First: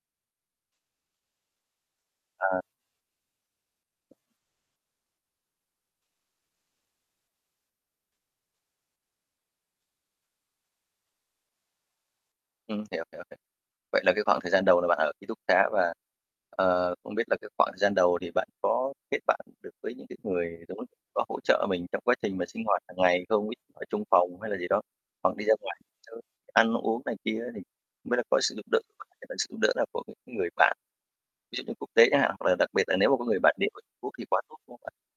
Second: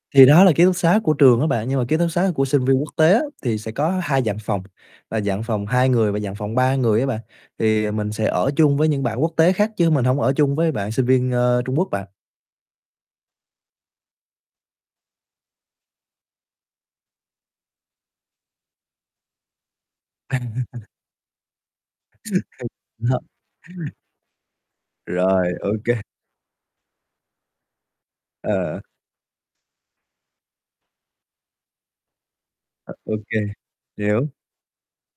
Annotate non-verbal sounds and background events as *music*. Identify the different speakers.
Speaker 1: Thì đó là ký túc xá của trường á bạn. Nhưng mà ký túc xá của
Speaker 2: À.
Speaker 1: sinh viên quốc tế á, thì sẽ có 2 dạng phòng, và dạng phòng 2 người và dạng phòng 3 người á bạn. Thì mình sẽ ở chung với những bạn quốc tế khác chứ mình hông ở chung với bạn sinh viên, ờ, Trung Quốc bạn.
Speaker 2: Ừm, hiểu, hiểu, hiểu. Vậy là cái khoảng thời gian đầu là bạn ở ký túc xá. Và, ờ, không biết là cái khoảng thời gian đầu thì bạn có kết bạn được với những cái người Trung Quốc,
Speaker 1: *laughs*
Speaker 2: có hỗ trợ mình trong quá trình mà sinh
Speaker 1: *laughs*
Speaker 2: hoạt hàng ngày
Speaker 1: *unintelligible*
Speaker 2: không? Ví ở chung phòng hay là gì đó, hoặc đi
Speaker 1: Rồi,
Speaker 2: ra
Speaker 1: ô
Speaker 2: ngoài
Speaker 1: kê.
Speaker 2: chơi, ăn uống này kia á, thì không biết là có sự giúp đỡ
Speaker 1: À.
Speaker 2: *unintelligible* sự giúp đỡ nào của, ừm, những người bạn, ví dụ như quốc tế chẳng hạn? Hoặc là đặc biệt
Speaker 1: Ờ,
Speaker 2: là nếu
Speaker 1: ô
Speaker 2: mà có
Speaker 1: kê,
Speaker 2: người bản địa người Trung Quốc thì
Speaker 1: hiểu.
Speaker 2: quá tốt, đúng không bạn?